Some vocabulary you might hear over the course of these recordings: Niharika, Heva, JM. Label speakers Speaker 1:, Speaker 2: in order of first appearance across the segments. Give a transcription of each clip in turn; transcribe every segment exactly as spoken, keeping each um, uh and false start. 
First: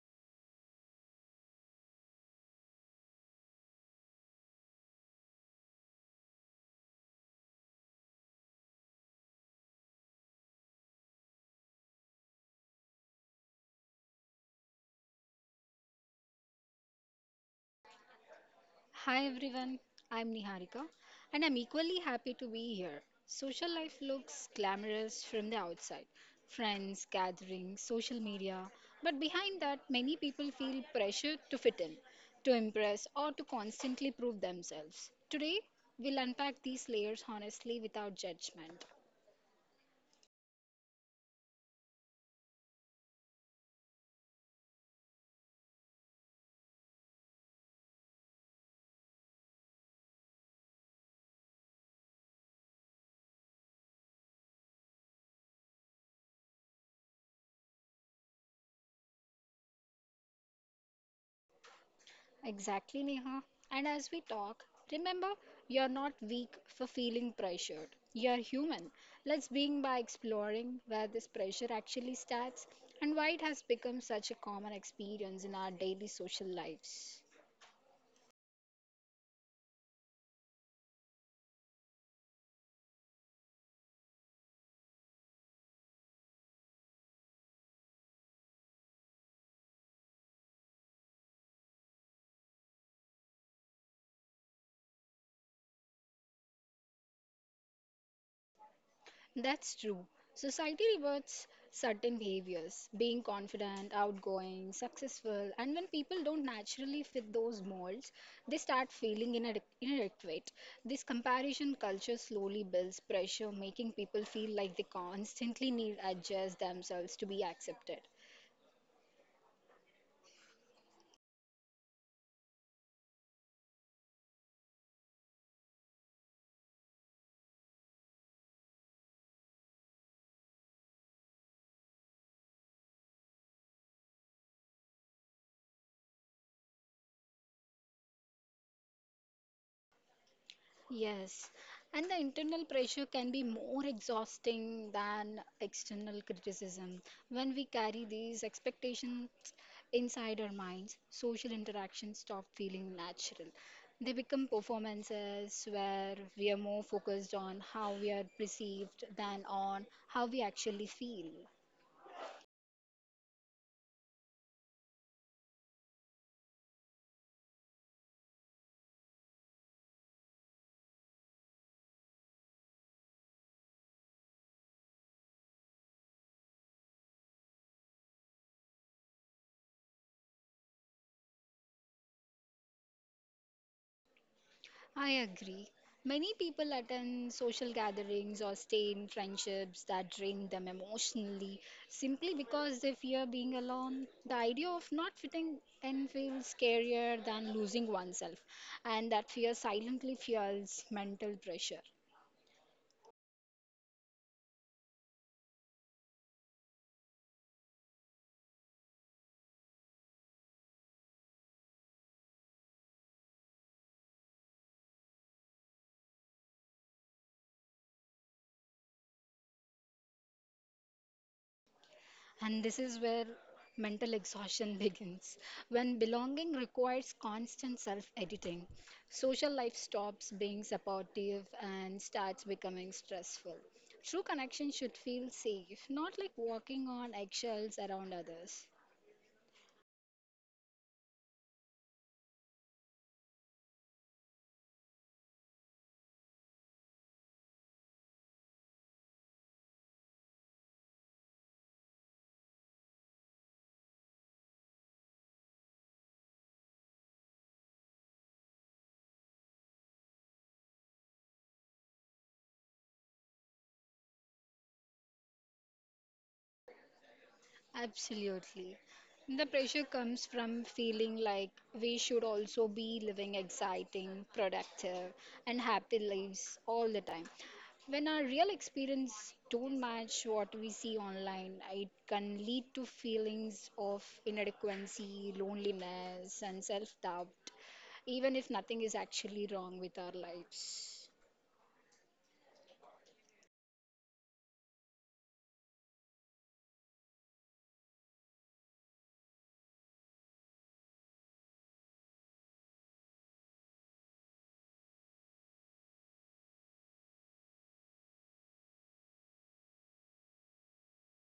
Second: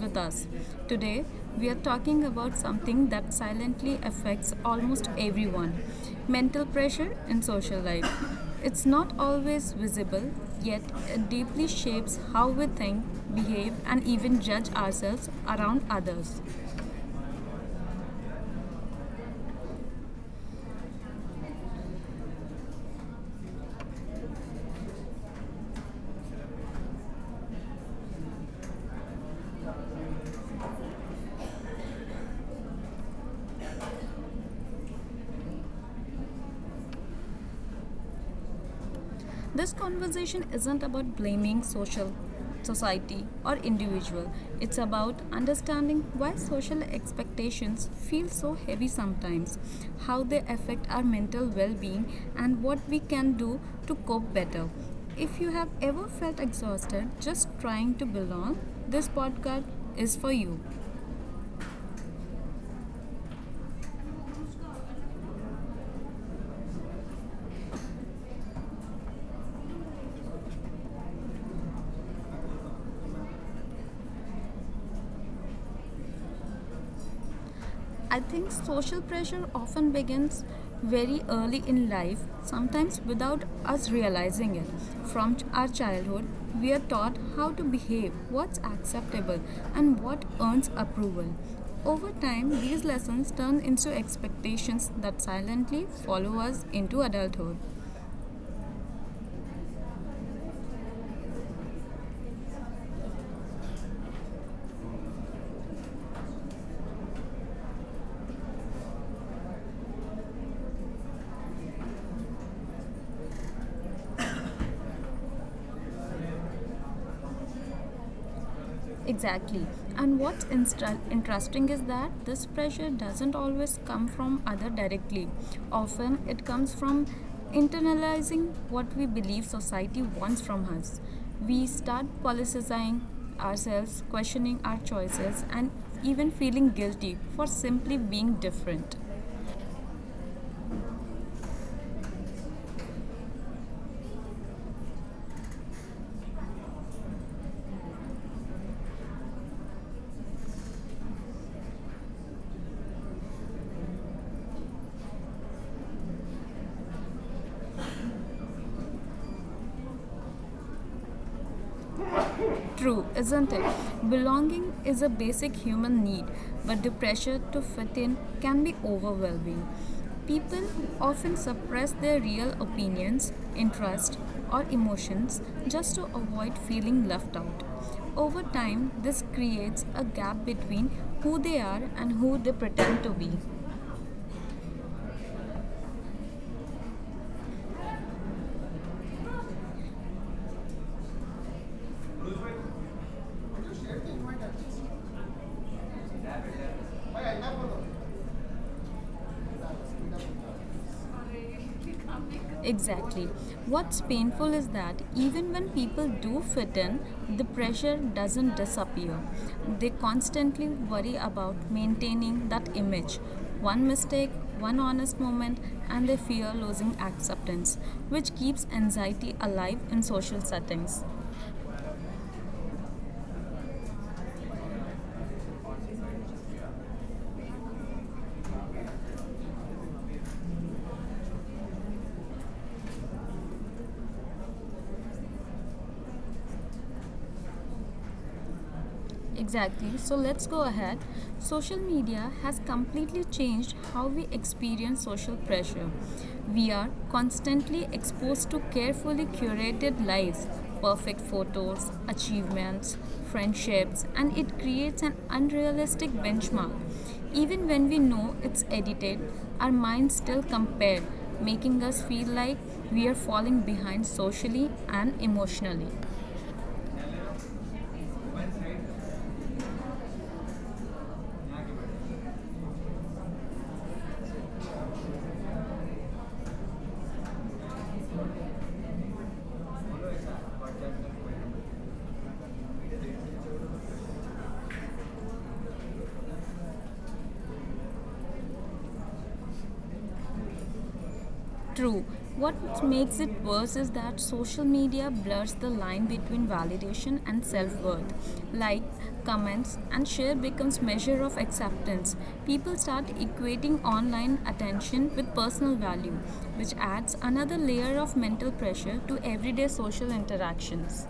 Speaker 1: with us. Today, we are talking about something that silently affects almost everyone mental pressure in social life. It's not always visible, yet, it deeply shapes how we think, behave, and even judge ourselves around others.
Speaker 2: Hi everyone, I'm Niharika and I'm equally happy to be here. Social life looks glamorous from the outside friends, gatherings, social media. But behind that, many people feel pressure to fit in, to impress, or to constantly prove themselves. Today, we'll unpack these layers honestly without judgment.
Speaker 1: This conversation isn't about blaming social society or individual. It's about understanding why social expectations feel so heavy sometimes, how they affect our mental well-being and what we can do to cope better. If you have ever felt exhausted just trying to belong, this podcast is for you.
Speaker 2: Exactly, Neha. And as we talk, remember you're not weak for feeling pressured. You're human. Let's begin by exploring where this pressure actually starts and why it has become such a common experience in our daily social lives.
Speaker 1: I think social pressure often begins very early in life, sometimes without us realizing it. From our childhood, we are taught how to behave, what's acceptable, and what earns approval. Over time, these lessons turn into expectations that silently follow us into adulthood.
Speaker 2: That's true. Society rewards certain behaviors, being confident, outgoing, successful, and when people don't naturally fit those molds, they start feeling inadequ- inadequate. This comparison culture slowly builds pressure, making people feel like they constantly need to adjust themselves to be accepted.
Speaker 1: Exactly. And what's instra- interesting is that this pressure doesn't always come from other directly. Often it comes from internalizing what we believe society wants from us. We start politicizing ourselves, questioning our choices and even feeling guilty for simply being different.
Speaker 2: Yes, and the internal pressure can be more exhausting than external criticism. When we carry these expectations inside our minds, social interactions stop feeling natural. They become performances where we are more focused on how we are perceived than on how we actually feel.
Speaker 1: True, isn't it? Belonging is a basic human need, but the pressure to fit in can be overwhelming. People often suppress their real opinions, interests, or emotions just to avoid feeling left out. Over time, this creates a gap between who they are and who they pretend to be.
Speaker 2: I agree. Many people attend social gatherings or stay in friendships that drain them emotionally simply because they fear being alone. The idea of not fitting in feels scarier than losing oneself, and that fear silently fuels mental pressure.
Speaker 1: Exactly. What's painful is that even when people do fit in, the pressure doesn't disappear. They constantly worry about maintaining that image. One mistake, one honest moment, and they fear losing acceptance, which keeps anxiety alive in social settings.
Speaker 2: And this is where mental exhaustion begins. When belonging requires constant self editing, social life stops being supportive and starts becoming stressful. True connection should feel safe, not like walking on eggshells around others.
Speaker 1: Exactly. So let's go ahead. Social media has completely changed how we experience social pressure. We are constantly exposed to carefully curated lives, perfect photos, achievements, friendships, and it creates an unrealistic benchmark. Even when we know it's edited, our minds still compare, making us feel like we are falling behind socially and emotionally.
Speaker 2: Absolutely. The pressure comes from feeling like we should also be living exciting, productive, and happy lives all the time. When our real experience don't match what we see online, it can lead to feelings of inadequacy, loneliness, and self-doubt, even if nothing is actually wrong with our lives.
Speaker 1: True. What makes it worse is that social media blurs the line between validation and self-worth. Like comments and share becomes measure of acceptance. People start equating online attention with personal value, which adds another layer of mental pressure to everyday social interactions.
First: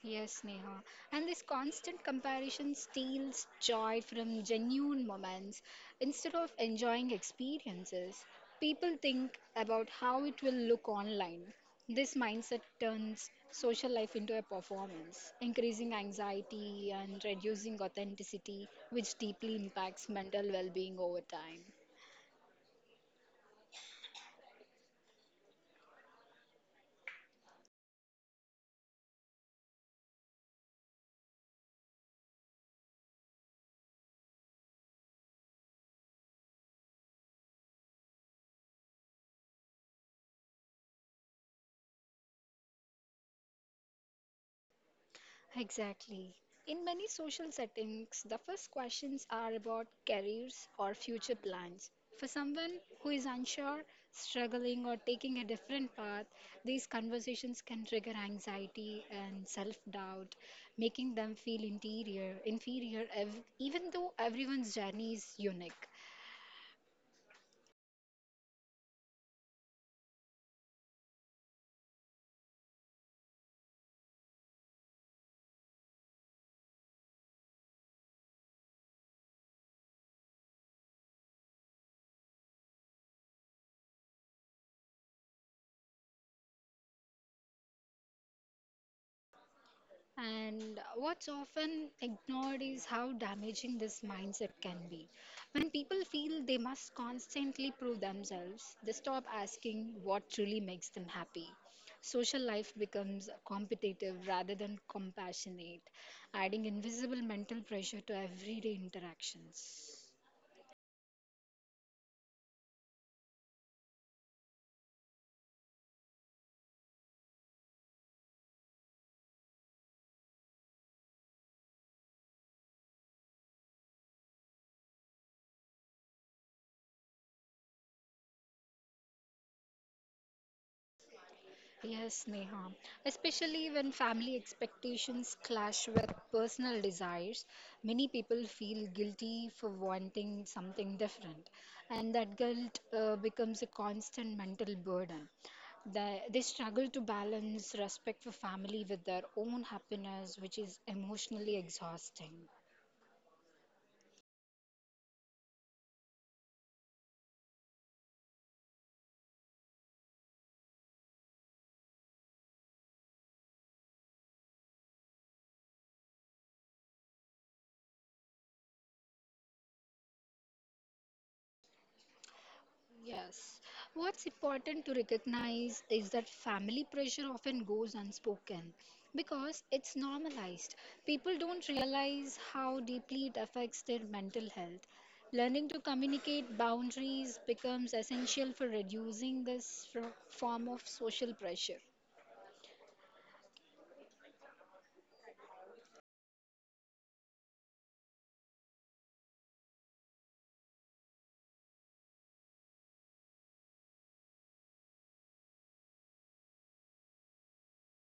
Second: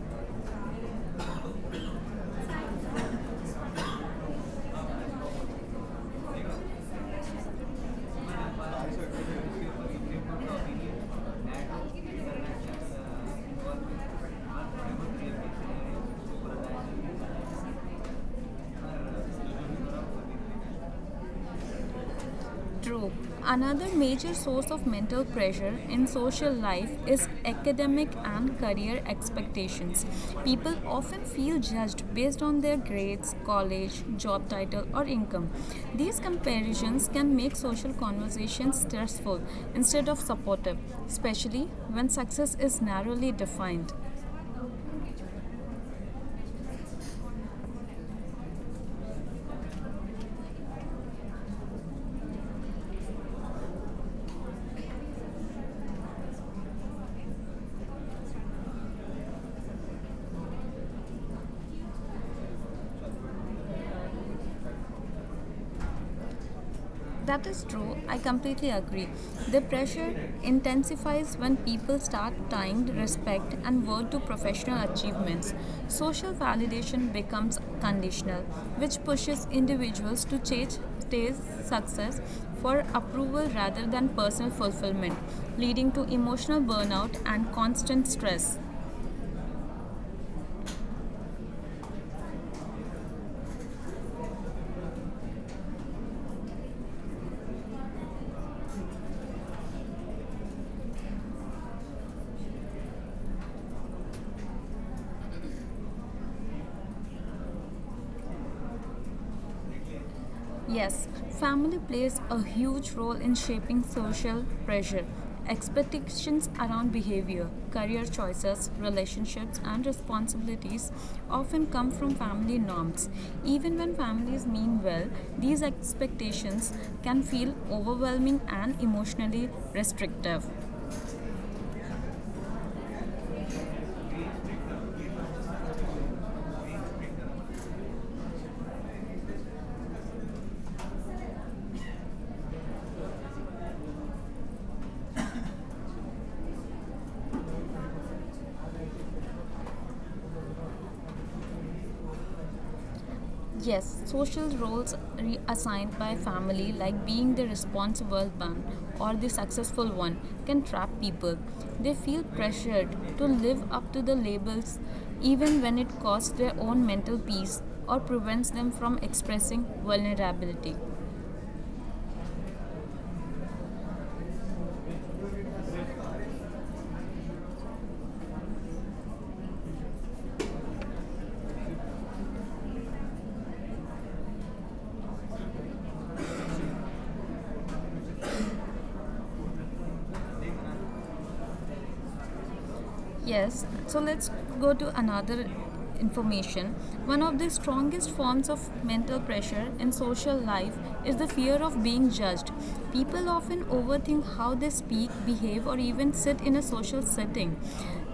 Speaker 2: Yes, Neha. And this constant comparison steals joy from genuine moments. Instead of enjoying experiences, people think about how it will look online. This mindset turns social life into a performance, increasing anxiety and reducing authenticity, which deeply impacts mental well being over time.
Speaker 1: True. Another major source of mental pressure in social life is academic and career expectations. People often feel judged based on their grades, college, job title, or income. These comparisons can make social conversations stressful instead of supportive, especially when success is narrowly defined.
Speaker 2: Exactly. In many social settings, the first questions are about careers or future plans. For someone who is unsure, struggling, or taking a different path, these conversations can trigger anxiety and self doubt, making them feel interior, inferior, ev- even though everyone's journey is unique.
Speaker 1: That is true. I completely agree. The pressure intensifies when people start tying respect and worth to professional achievements. Social validation becomes conditional, which pushes individuals to chase chase success for approval rather than personal fulfillment, leading to emotional burnout and constant stress.
Speaker 2: And what's often ignored is how damaging this mindset can be. When people feel they must constantly prove themselves, they stop asking what truly makes them happy. Social life becomes competitive rather than compassionate, adding invisible mental pressure to everyday interactions.
Speaker 1: Yes, family plays a huge role in shaping social pressure, expectations around behavior, career choices, relationships, and responsibilities often come from family norms. Even when families mean well, these expectations can feel overwhelming and emotionally restrictive.
Speaker 2: Yes, Neha. Especially when family expectations clash with personal desires, many people feel guilty for wanting something different, and that guilt uh, becomes a constant mental burden. They, they struggle to balance respect for family with their own happiness, which is emotionally exhausting.
Speaker 1: Yes, social roles re- assigned by family, like being the responsible one or the successful one, can trap people. They feel pressured to live up to the labels even when it costs their own mental peace or prevents them from expressing vulnerability.
Speaker 2: Yes. What's important to recognize is that family pressure often goes unspoken because it's normalized. People don't realize how deeply it affects their mental health. Learning to communicate boundaries becomes essential for reducing this fro- form of social pressure.
Speaker 1: Yes, so let's go to another information. One of the strongest forms of mental pressure in social life is the fear of being judged. People often overthink how they speak, behave, or even sit in a social setting.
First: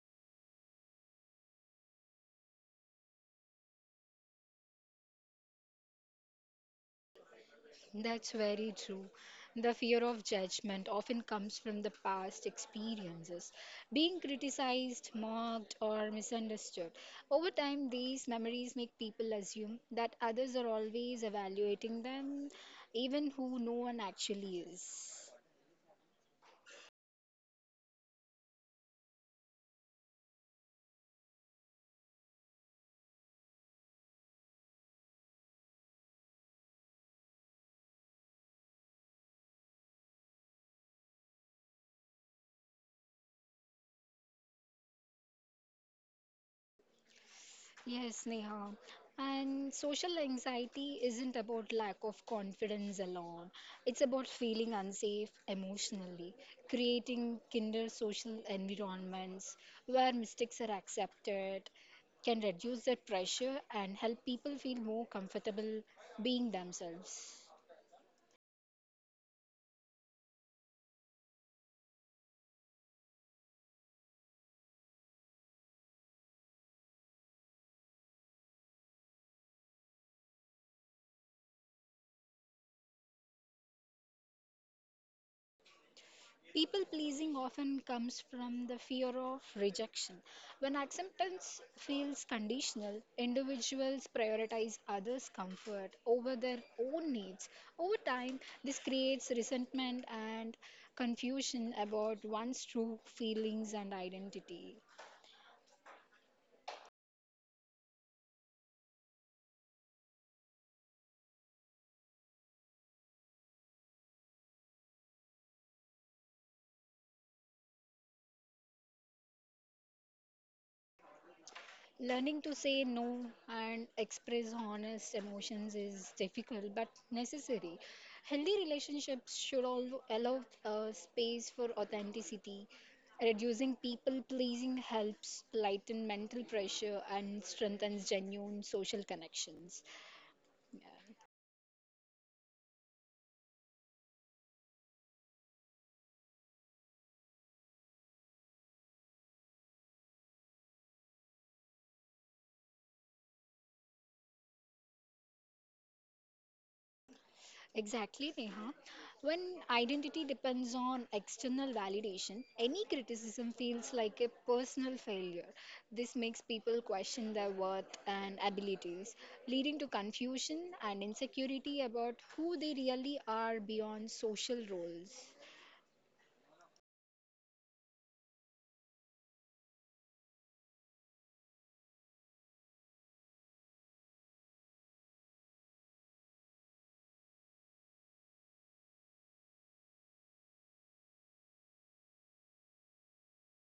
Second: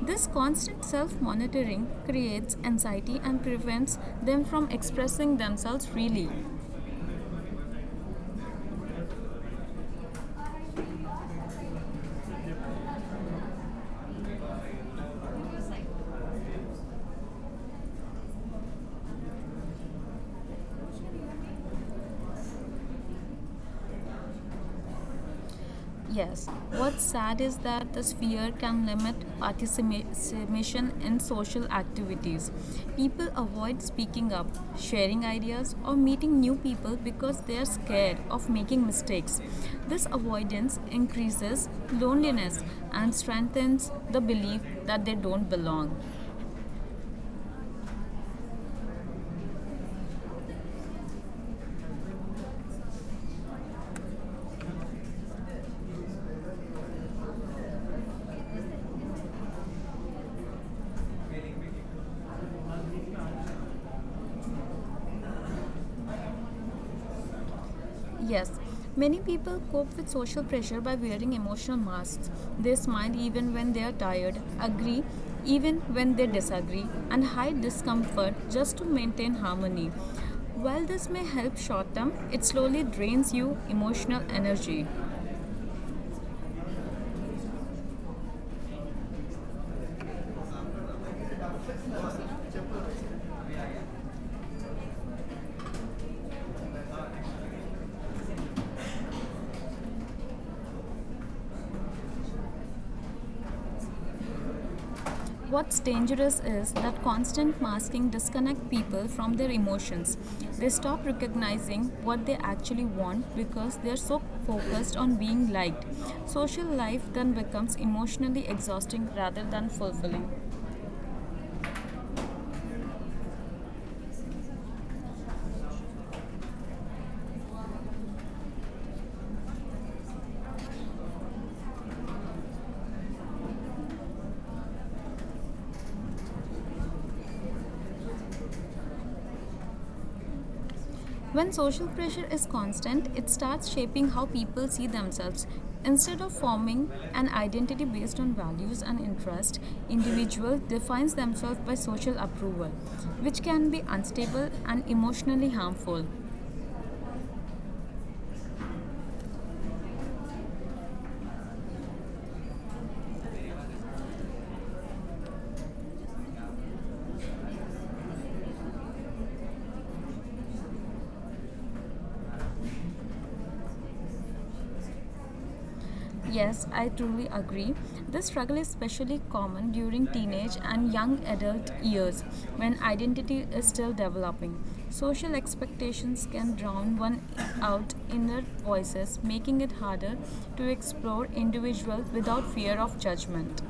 Speaker 1: This constant self monitoring creates anxiety and prevents them from expressing themselves freely.
Speaker 2: That's very true. The fear of judgment often comes from the past experiences, being criticized, mocked, or misunderstood. Over time, these memories make people assume that others are always evaluating them, even who no one actually is.
Speaker 1: Yes. What's sad is that this fear can limit participation in social activities. People avoid speaking up, sharing ideas, or meeting new people because they are scared of making mistakes. This avoidance increases loneliness and strengthens the belief that they don't belong.
Speaker 2: Yes, Neha. And social anxiety isn't about lack of confidence alone. It's about feeling unsafe emotionally, creating kinder social environments where mistakes are accepted can reduce that pressure and help people feel more comfortable being themselves.
Speaker 1: Yes, many people cope with social pressure by wearing emotional masks. They smile even when they are tired, agree even when they disagree, and hide discomfort just to maintain harmony. While this may help short term, it slowly drains you emotional energy.
Speaker 2: People pleasing often comes from the fear of rejection. When acceptance feels conditional, individuals prioritize others' comfort over their own needs. Over time, this creates resentment and confusion about one's true feelings and identity.
Speaker 1: What's dangerous is that constant masking disconnects people from their emotions. They stop recognizing what they actually want because they're so focused on being liked. Social life then becomes emotionally exhausting rather than fulfilling.
Speaker 2: Learning to say no and express honest emotions is difficult but necessary. Healthy relationships should al- allow uh, space for authenticity. Reducing people pleasing helps lighten mental pressure and strengthens genuine social connections.
Speaker 1: When social pressure is constant, it starts shaping how people see themselves. Instead of forming an identity based on values and interests, individuals defines themselves by social approval, which can be unstable and emotionally harmful.
Speaker 2: Exactly, Neha. When identity depends on external validation, any criticism feels like a personal failure. This makes people question their worth and abilities, leading to confusion and insecurity about who they really are beyond social roles.
Speaker 1: Yes, I truly agree. This struggle is especially common during teenage and young adult years when identity is still developing. Social expectations can drown one out inner voices, making it harder to explore individuals without fear of judgment.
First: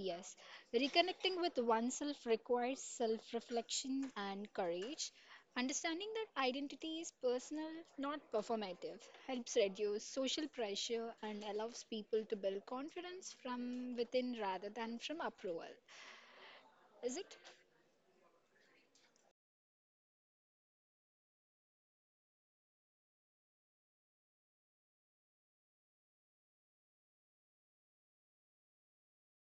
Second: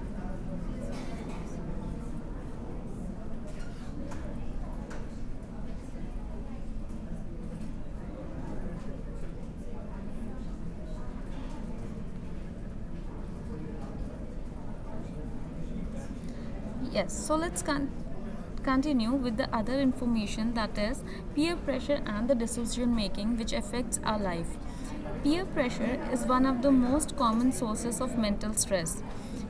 Speaker 2: Yes, reconnecting with oneself requires self reflection and courage. Understanding that identity is personal, not performative, helps reduce social pressure and allows people to build confidence from within rather than from approval.
Speaker 1: Yes,
Speaker 2: Is
Speaker 1: so
Speaker 2: it?
Speaker 1: let's con- continue with the other information that is peer pressure and the decision making which affects our life. Peer pressure is one of the most common sources of mental stress.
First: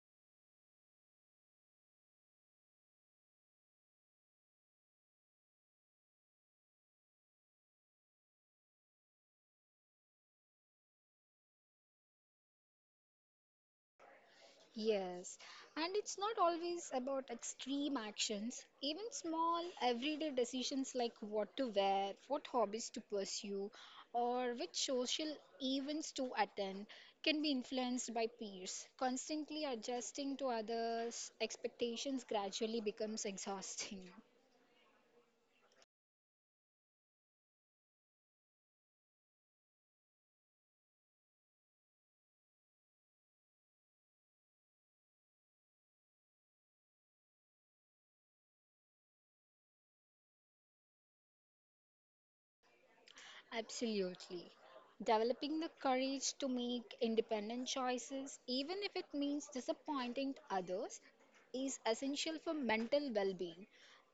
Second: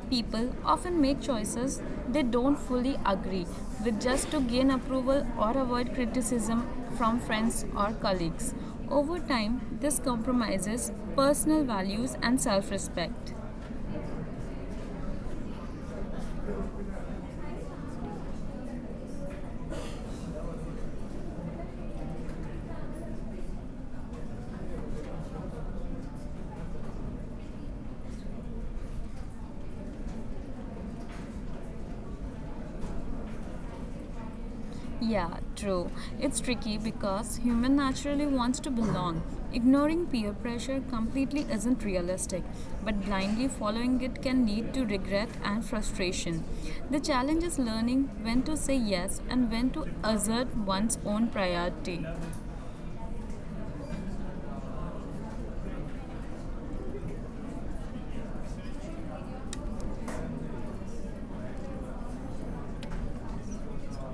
Speaker 1: People often make choices they don't fully agree with just to gain approval or avoid criticism from friends or colleagues. Over time, this compromises personal values and self respect.
Speaker 2: Yes, and it's not always about extreme actions. Even small, everyday decisions like what to wear, what hobbies to pursue, or which social events to attend can be influenced by peers. Constantly adjusting to others' expectations gradually becomes exhausting.
Speaker 1: Yeah, true. It's tricky because human naturally wants to belong. Ignoring peer pressure completely isn't realistic, but blindly following it can lead to regret and frustration. The challenge is learning when to say yes and when to assert one's own priority.
Speaker 2: Absolutely. Developing the courage to make independent choices, even if it means disappointing others, is essential for mental well being.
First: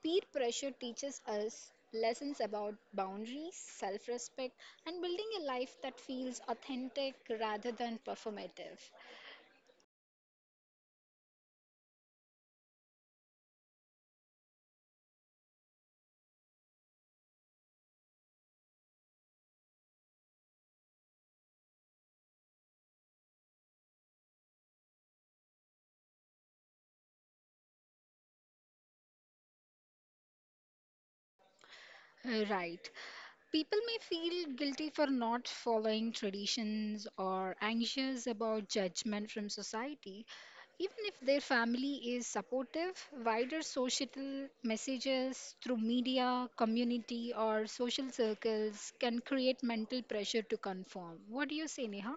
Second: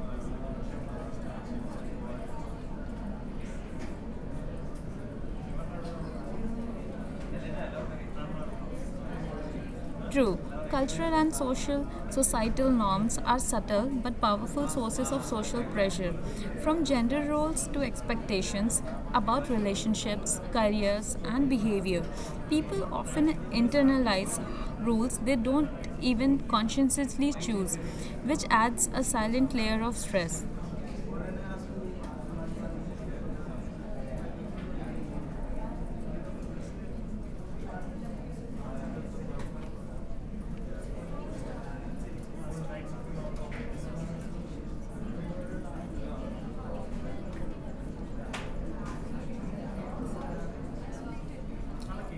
Speaker 2: Peer pressure teaches us lessons about boundaries, self respect, and building a life that feels authentic rather than performative.
Speaker 1: True, cultural and social societal norms are subtle but powerful sources of social pressure, from gender roles to expectations about relationships, careers, and behavior. People often internalize rules they don't even consciously choose, which adds a silent layer of stress.
Speaker 2: Uh, Right. People may feel guilty for not following traditions or anxious about judgment from society. Even if their family is supportive, wider societal messages through media, community, or social circles can create mental pressure to conform. What do you say, Neha?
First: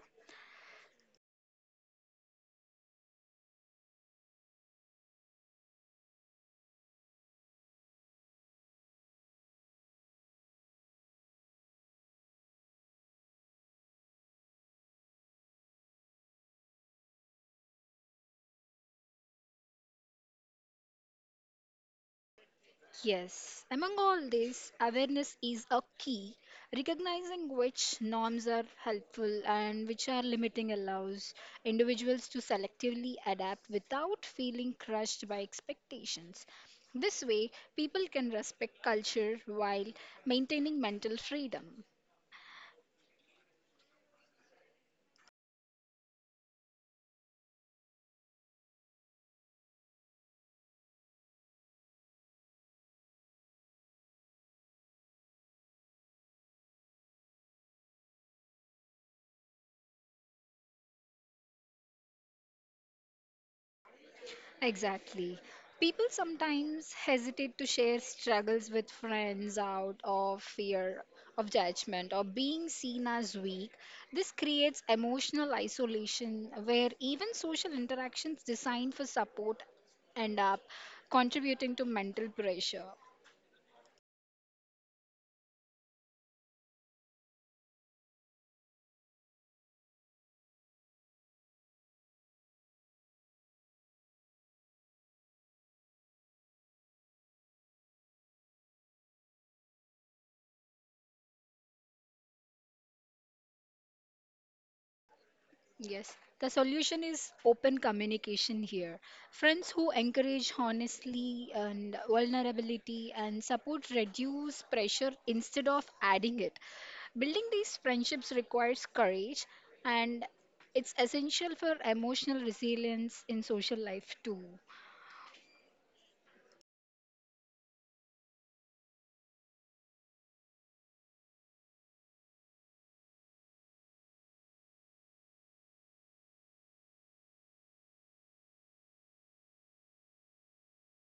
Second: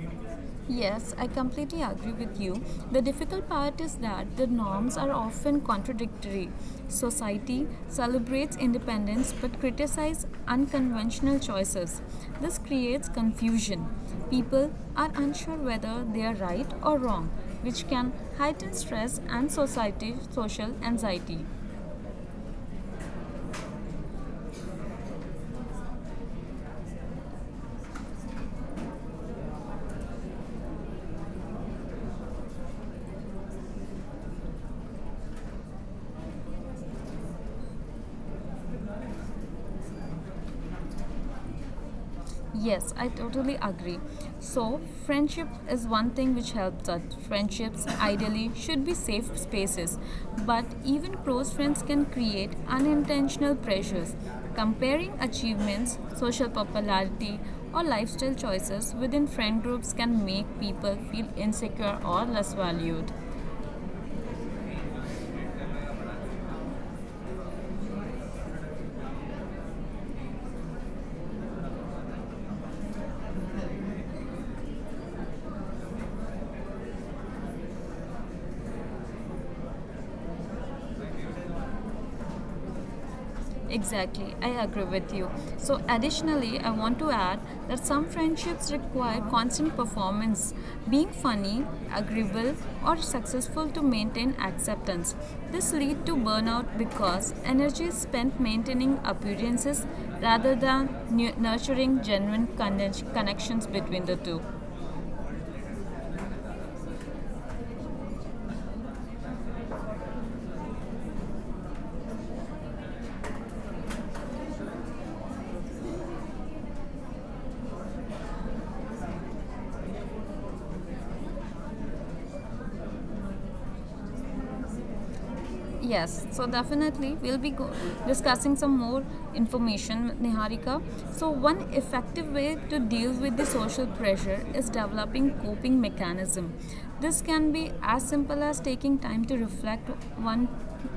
Speaker 1: Yes, I completely agree with you. The difficult part is that the norms are often contradictory. Society celebrates independence but criticizes unconventional choices. This creates confusion. People are unsure whether they are right or wrong, which can heighten stress and society social anxiety.
Speaker 2: Yes, among all this, awareness is a key. Recognizing which norms are helpful and which are limiting allows individuals to selectively adapt without feeling crushed by expectations. This way, people can respect culture while maintaining mental freedom.
Speaker 1: Yes, I totally agree. So, friendship is one thing which helps us. Friendships ideally should be safe spaces, but even close friends can create unintentional pressures. Comparing achievements, social popularity, or lifestyle choices within friend groups can make people feel insecure or less valued.
Speaker 2: Exactly. People sometimes hesitate to share struggles with friends out of fear of judgment or being seen as weak. This creates emotional isolation where even social interactions designed for support end up contributing to mental pressure.
Speaker 1: Exactly, I agree with you. So, additionally, I want to add that some friendships require constant performance, being funny, agreeable, or successful to maintain acceptance. This leads to burnout because energy is spent maintaining appearances rather than nu- nurturing genuine conne- connections between the two.
Speaker 2: Yes, the solution is open communication here. Friends who encourage honesty and vulnerability and support reduce pressure instead of adding it. Building these friendships requires courage and it's essential for emotional resilience in social life too.
Speaker 1: Yes, so definitely we'll be go- discussing some more information with Niharika. So, one effective way to deal with the social pressure is developing coping mechanism. This can be as simple as taking time to reflect one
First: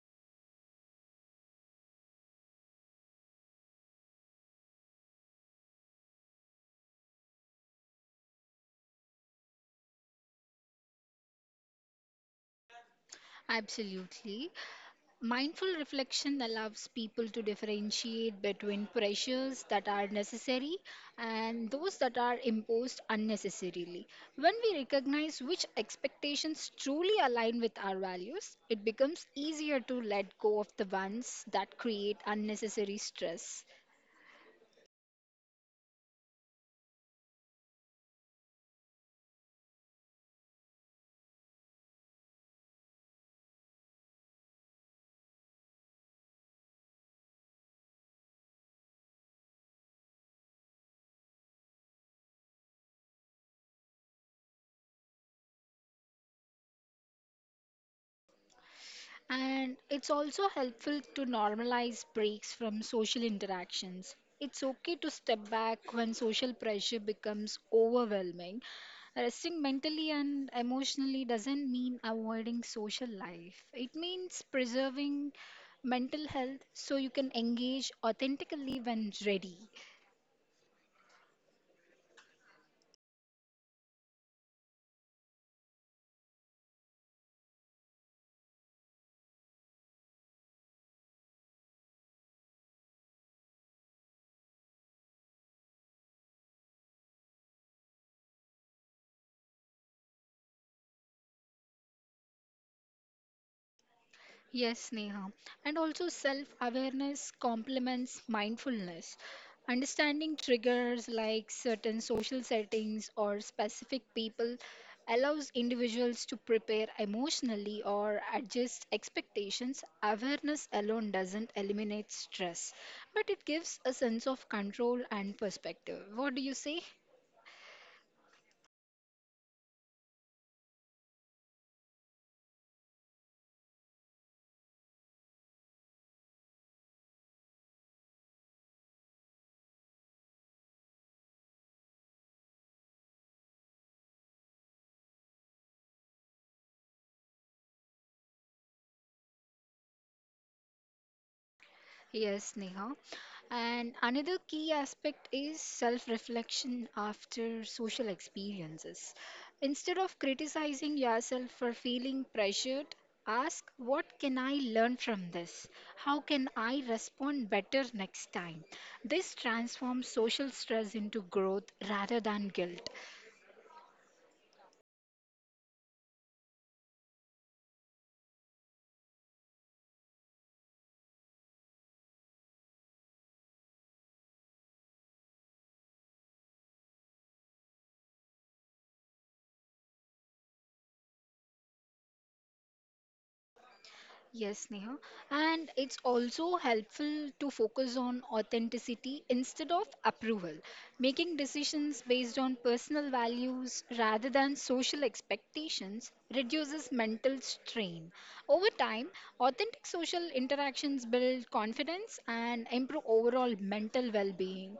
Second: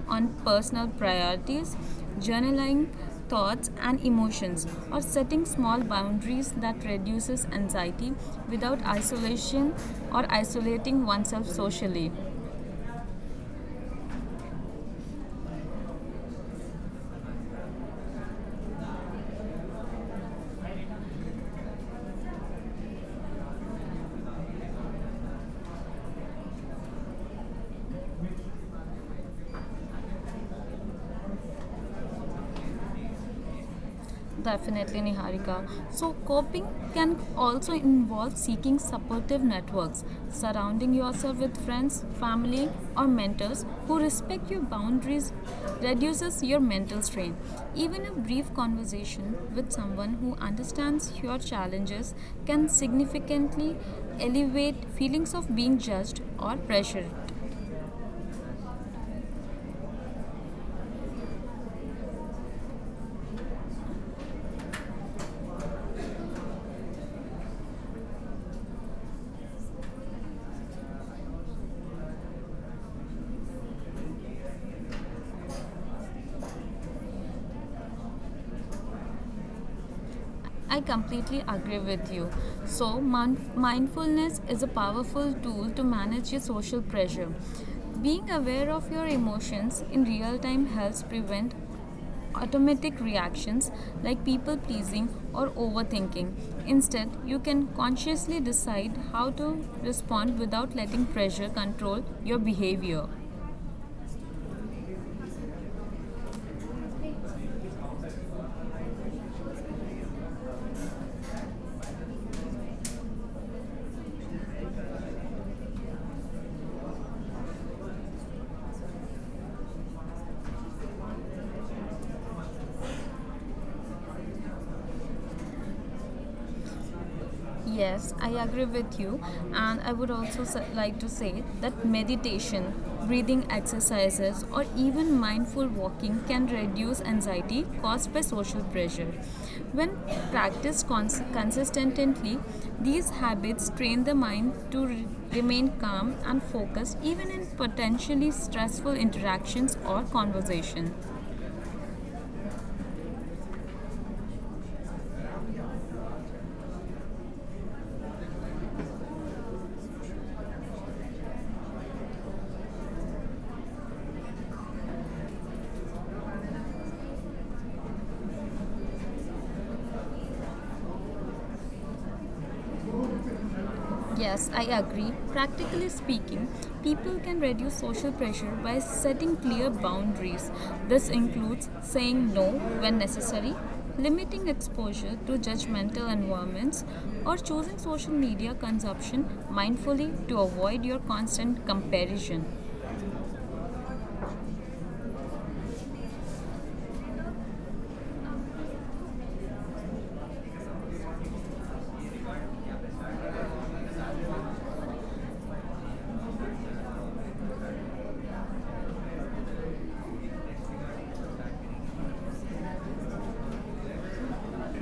Speaker 1: on personal priorities, journaling thoughts and emotions, or setting small boundaries that reduces anxiety without isolation or isolating oneself socially.
Speaker 2: Absolutely. Mindful reflection allows people to differentiate between pressures that are necessary and those that are imposed unnecessarily. When we recognize which expectations truly align with our values, it becomes easier to let go of the ones that create unnecessary stress.
Speaker 1: Definitely, Niharika. So, coping can also involve seeking supportive networks, surrounding yourself with friends, family, or mentors who respect your boundaries reduces your mental strain. Even a brief conversation with someone who understands your challenges can significantly elevate feelings of being judged or pressured.
Speaker 2: And it's also helpful to normalize breaks from social interactions. It's okay to step back when social pressure becomes overwhelming. Resting mentally and emotionally doesn't mean avoiding social life, it means preserving mental health so you can engage authentically when ready.
Speaker 1: I completely agree with you. So, mon- mindfulness is a powerful tool to manage your social pressure. Being aware of your emotions in real time helps prevent automatic reactions like people pleasing or overthinking. Instead, you can consciously decide how to respond without letting pressure control your behavior.
Speaker 2: Yes, Neha. And also, self awareness complements mindfulness. Understanding triggers like certain social settings or specific people allows individuals to prepare emotionally or adjust expectations. Awareness alone doesn't eliminate stress, but it gives a sense of control and perspective. What do you say?
Speaker 1: Yes, I agree with you, and I would also s- like to say that meditation, breathing exercises, or even mindful walking can reduce anxiety caused by social pressure. When practiced cons- consistently, these habits train the mind to re- remain calm and focused even in potentially stressful interactions or conversation.
Speaker 2: Yes, Neha. And another key aspect is self reflection after social experiences. Instead of criticizing yourself for feeling pressured, ask what can I learn from this? How can I respond better next time? This transforms social stress into growth rather than guilt.
Speaker 1: Yes, I agree. Practically speaking, people can reduce social pressure by setting clear boundaries. This includes saying no when necessary, limiting exposure to judgmental environments, or choosing social media consumption mindfully to avoid your constant comparison.
Speaker 2: Yes, Neha. And it's also helpful to focus on authenticity instead of approval, making decisions based on personal values rather than social expectations reduces mental strain. Over time, authentic social interactions build confidence and improve overall mental well being.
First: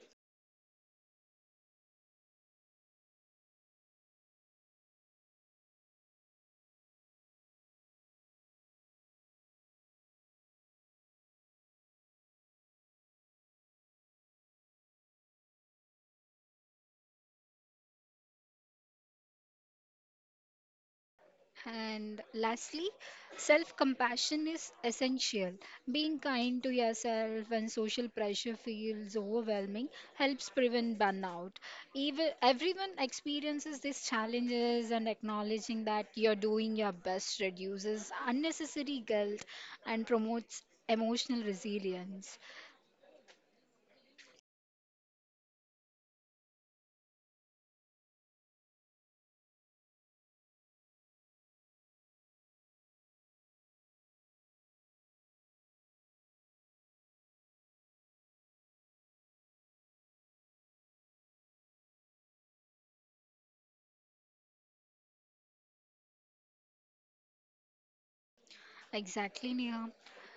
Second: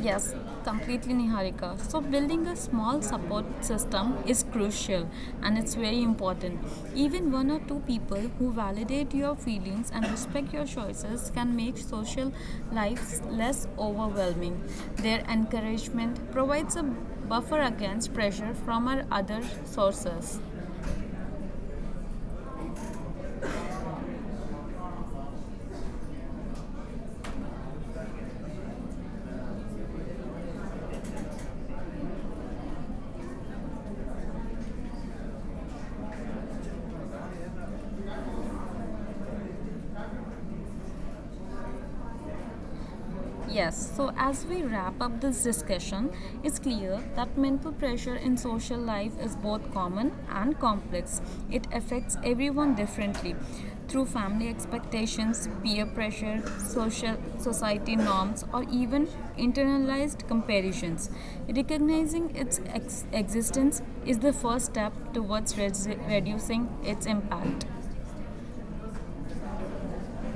Speaker 1: Yes, completely Niharika. So, building a small support system is crucial and it's very important. Even one or two people who validate your feelings and respect your choices can make social life less overwhelming. Their encouragement provides a buffer against pressure from our other sources.
Speaker 2: And lastly, self compassion is essential. Being kind to yourself when social pressure feels overwhelming helps prevent burnout. Even, everyone experiences these challenges, and acknowledging that you're doing your best reduces unnecessary guilt and promotes emotional resilience.
Speaker 1: Yes, so as we wrap up this discussion, it's clear that mental pressure in social life is both common and complex. It affects everyone differently through family expectations, peer pressure, social society norms, or even internalized comparisons. Recognizing its ex- existence is the first step towards res- reducing its impact.
Speaker 2: Exactly, Neha.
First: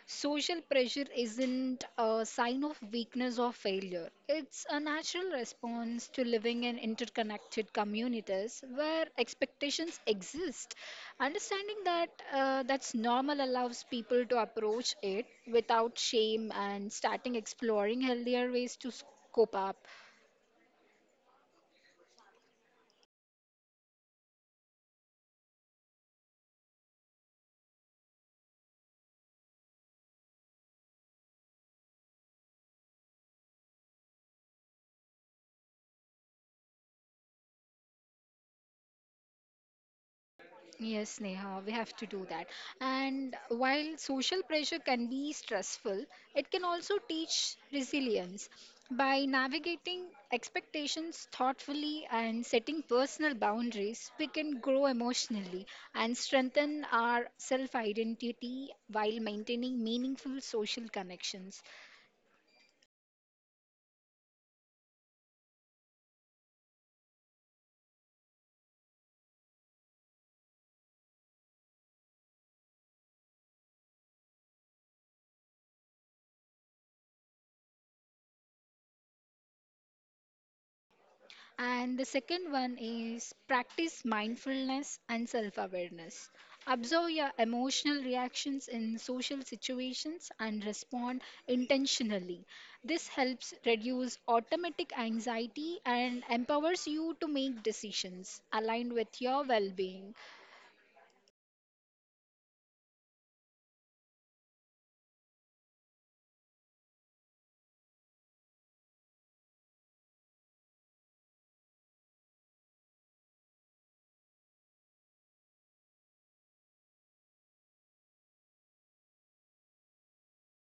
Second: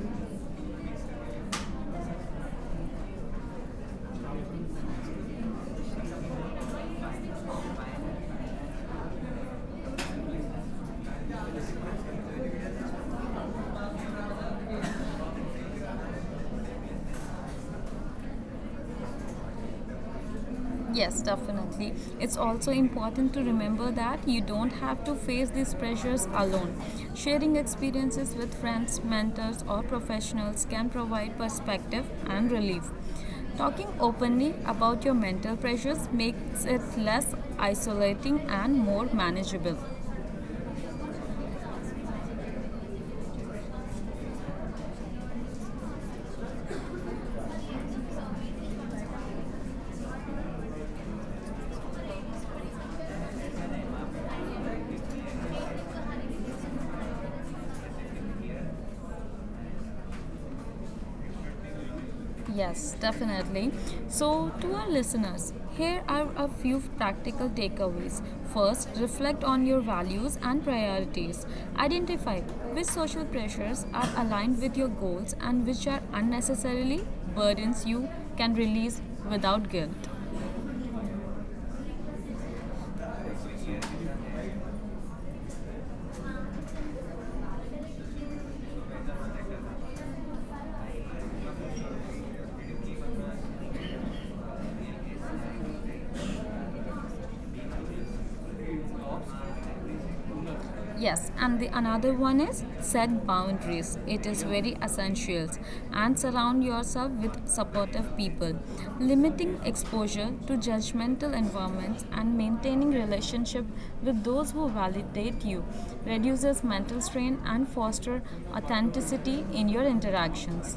Speaker 2: Social pressure isn't a sign of weakness or failure. It's a natural response to living in interconnected communities where expectations exist. Understanding that uh, that's normal allows people to approach it without shame and starting exploring healthier ways to s- cope up.
Speaker 1: Yes, definitely. It's also important to remember that you don't have to face these pressures alone. Sharing experiences with friends, mentors, or professionals can provide perspective and relief. Talking openly about your mental pressures makes it less isolating and more manageable.
Speaker 2: Yes, Neha, we have to do that. And while social pressure can be stressful, it can also teach resilience. By navigating expectations thoughtfully and setting personal boundaries, we can grow emotionally and strengthen our self identity while maintaining meaningful social connections.
Speaker 1: Yes, definitely. So, to our listeners, here are a few practical takeaways. First, reflect on your values and priorities. Identify which social pressures are aligned with your goals and which are unnecessarily burdens you can release without guilt.
Speaker 2: And the second one is practice mindfulness and self awareness. Observe your emotional reactions in social situations and respond intentionally. This helps reduce automatic anxiety and empowers you to make decisions aligned with your well being.
Speaker 1: Yes, and the another one is set boundaries. It is very essential and surround yourself with supportive people. Limiting exposure to judgmental environments and maintaining relationship with those who validate you reduces mental strain and foster authenticity in your interactions.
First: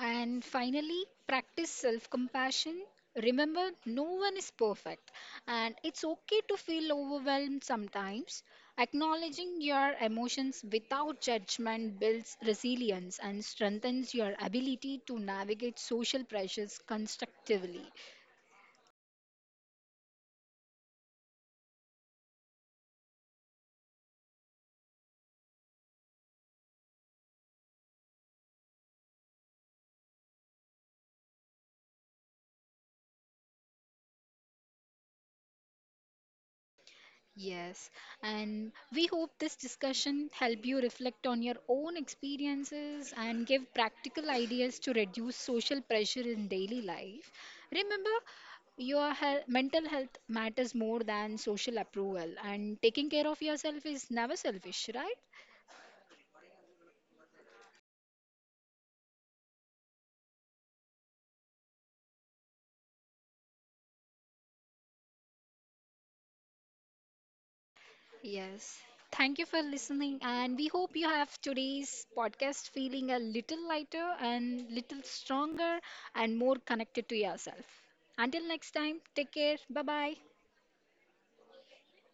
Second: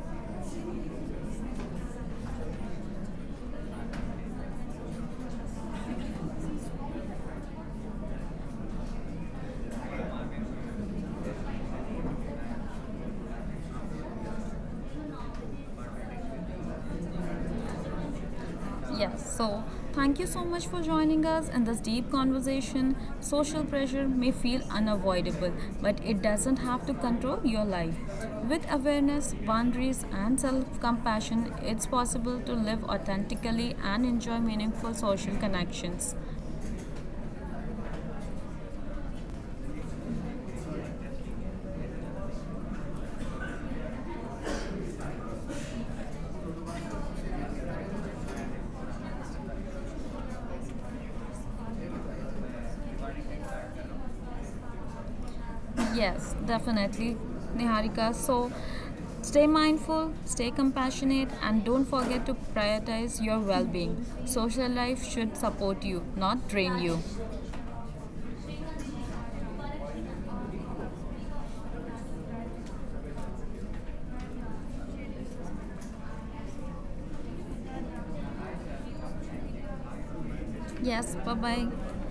Speaker 2: And finally, practice self compassion. Remember, no one is perfect, and it's okay to feel overwhelmed sometimes. Acknowledging your emotions without judgment builds resilience and strengthens your ability to navigate social pressures constructively.
Speaker 1: Yes, so thank you so much for joining us in this deep conversation. Social pressure may feel unavoidable, but it doesn't have to control your life. With awareness, boundaries, and self compassion, it's possible to live authentically and enjoy meaningful social connections.
Speaker 2: Yes, and we hope this discussion help you reflect on your own experiences and give practical ideas to reduce social pressure in daily life. Remember, your health, mental health matters more than social approval, and taking care of yourself is never selfish, right?
Speaker 1: Yes, definitely, Niharika. So stay mindful, stay compassionate, and don't forget to prioritize your well being. Social life should support you, not drain you.
Speaker 2: Yes. Thank you for listening, and we hope you have today's podcast feeling a little lighter and little stronger and more connected to yourself. Until next time, take care. Bye bye.
Speaker 1: Yes, bye bye.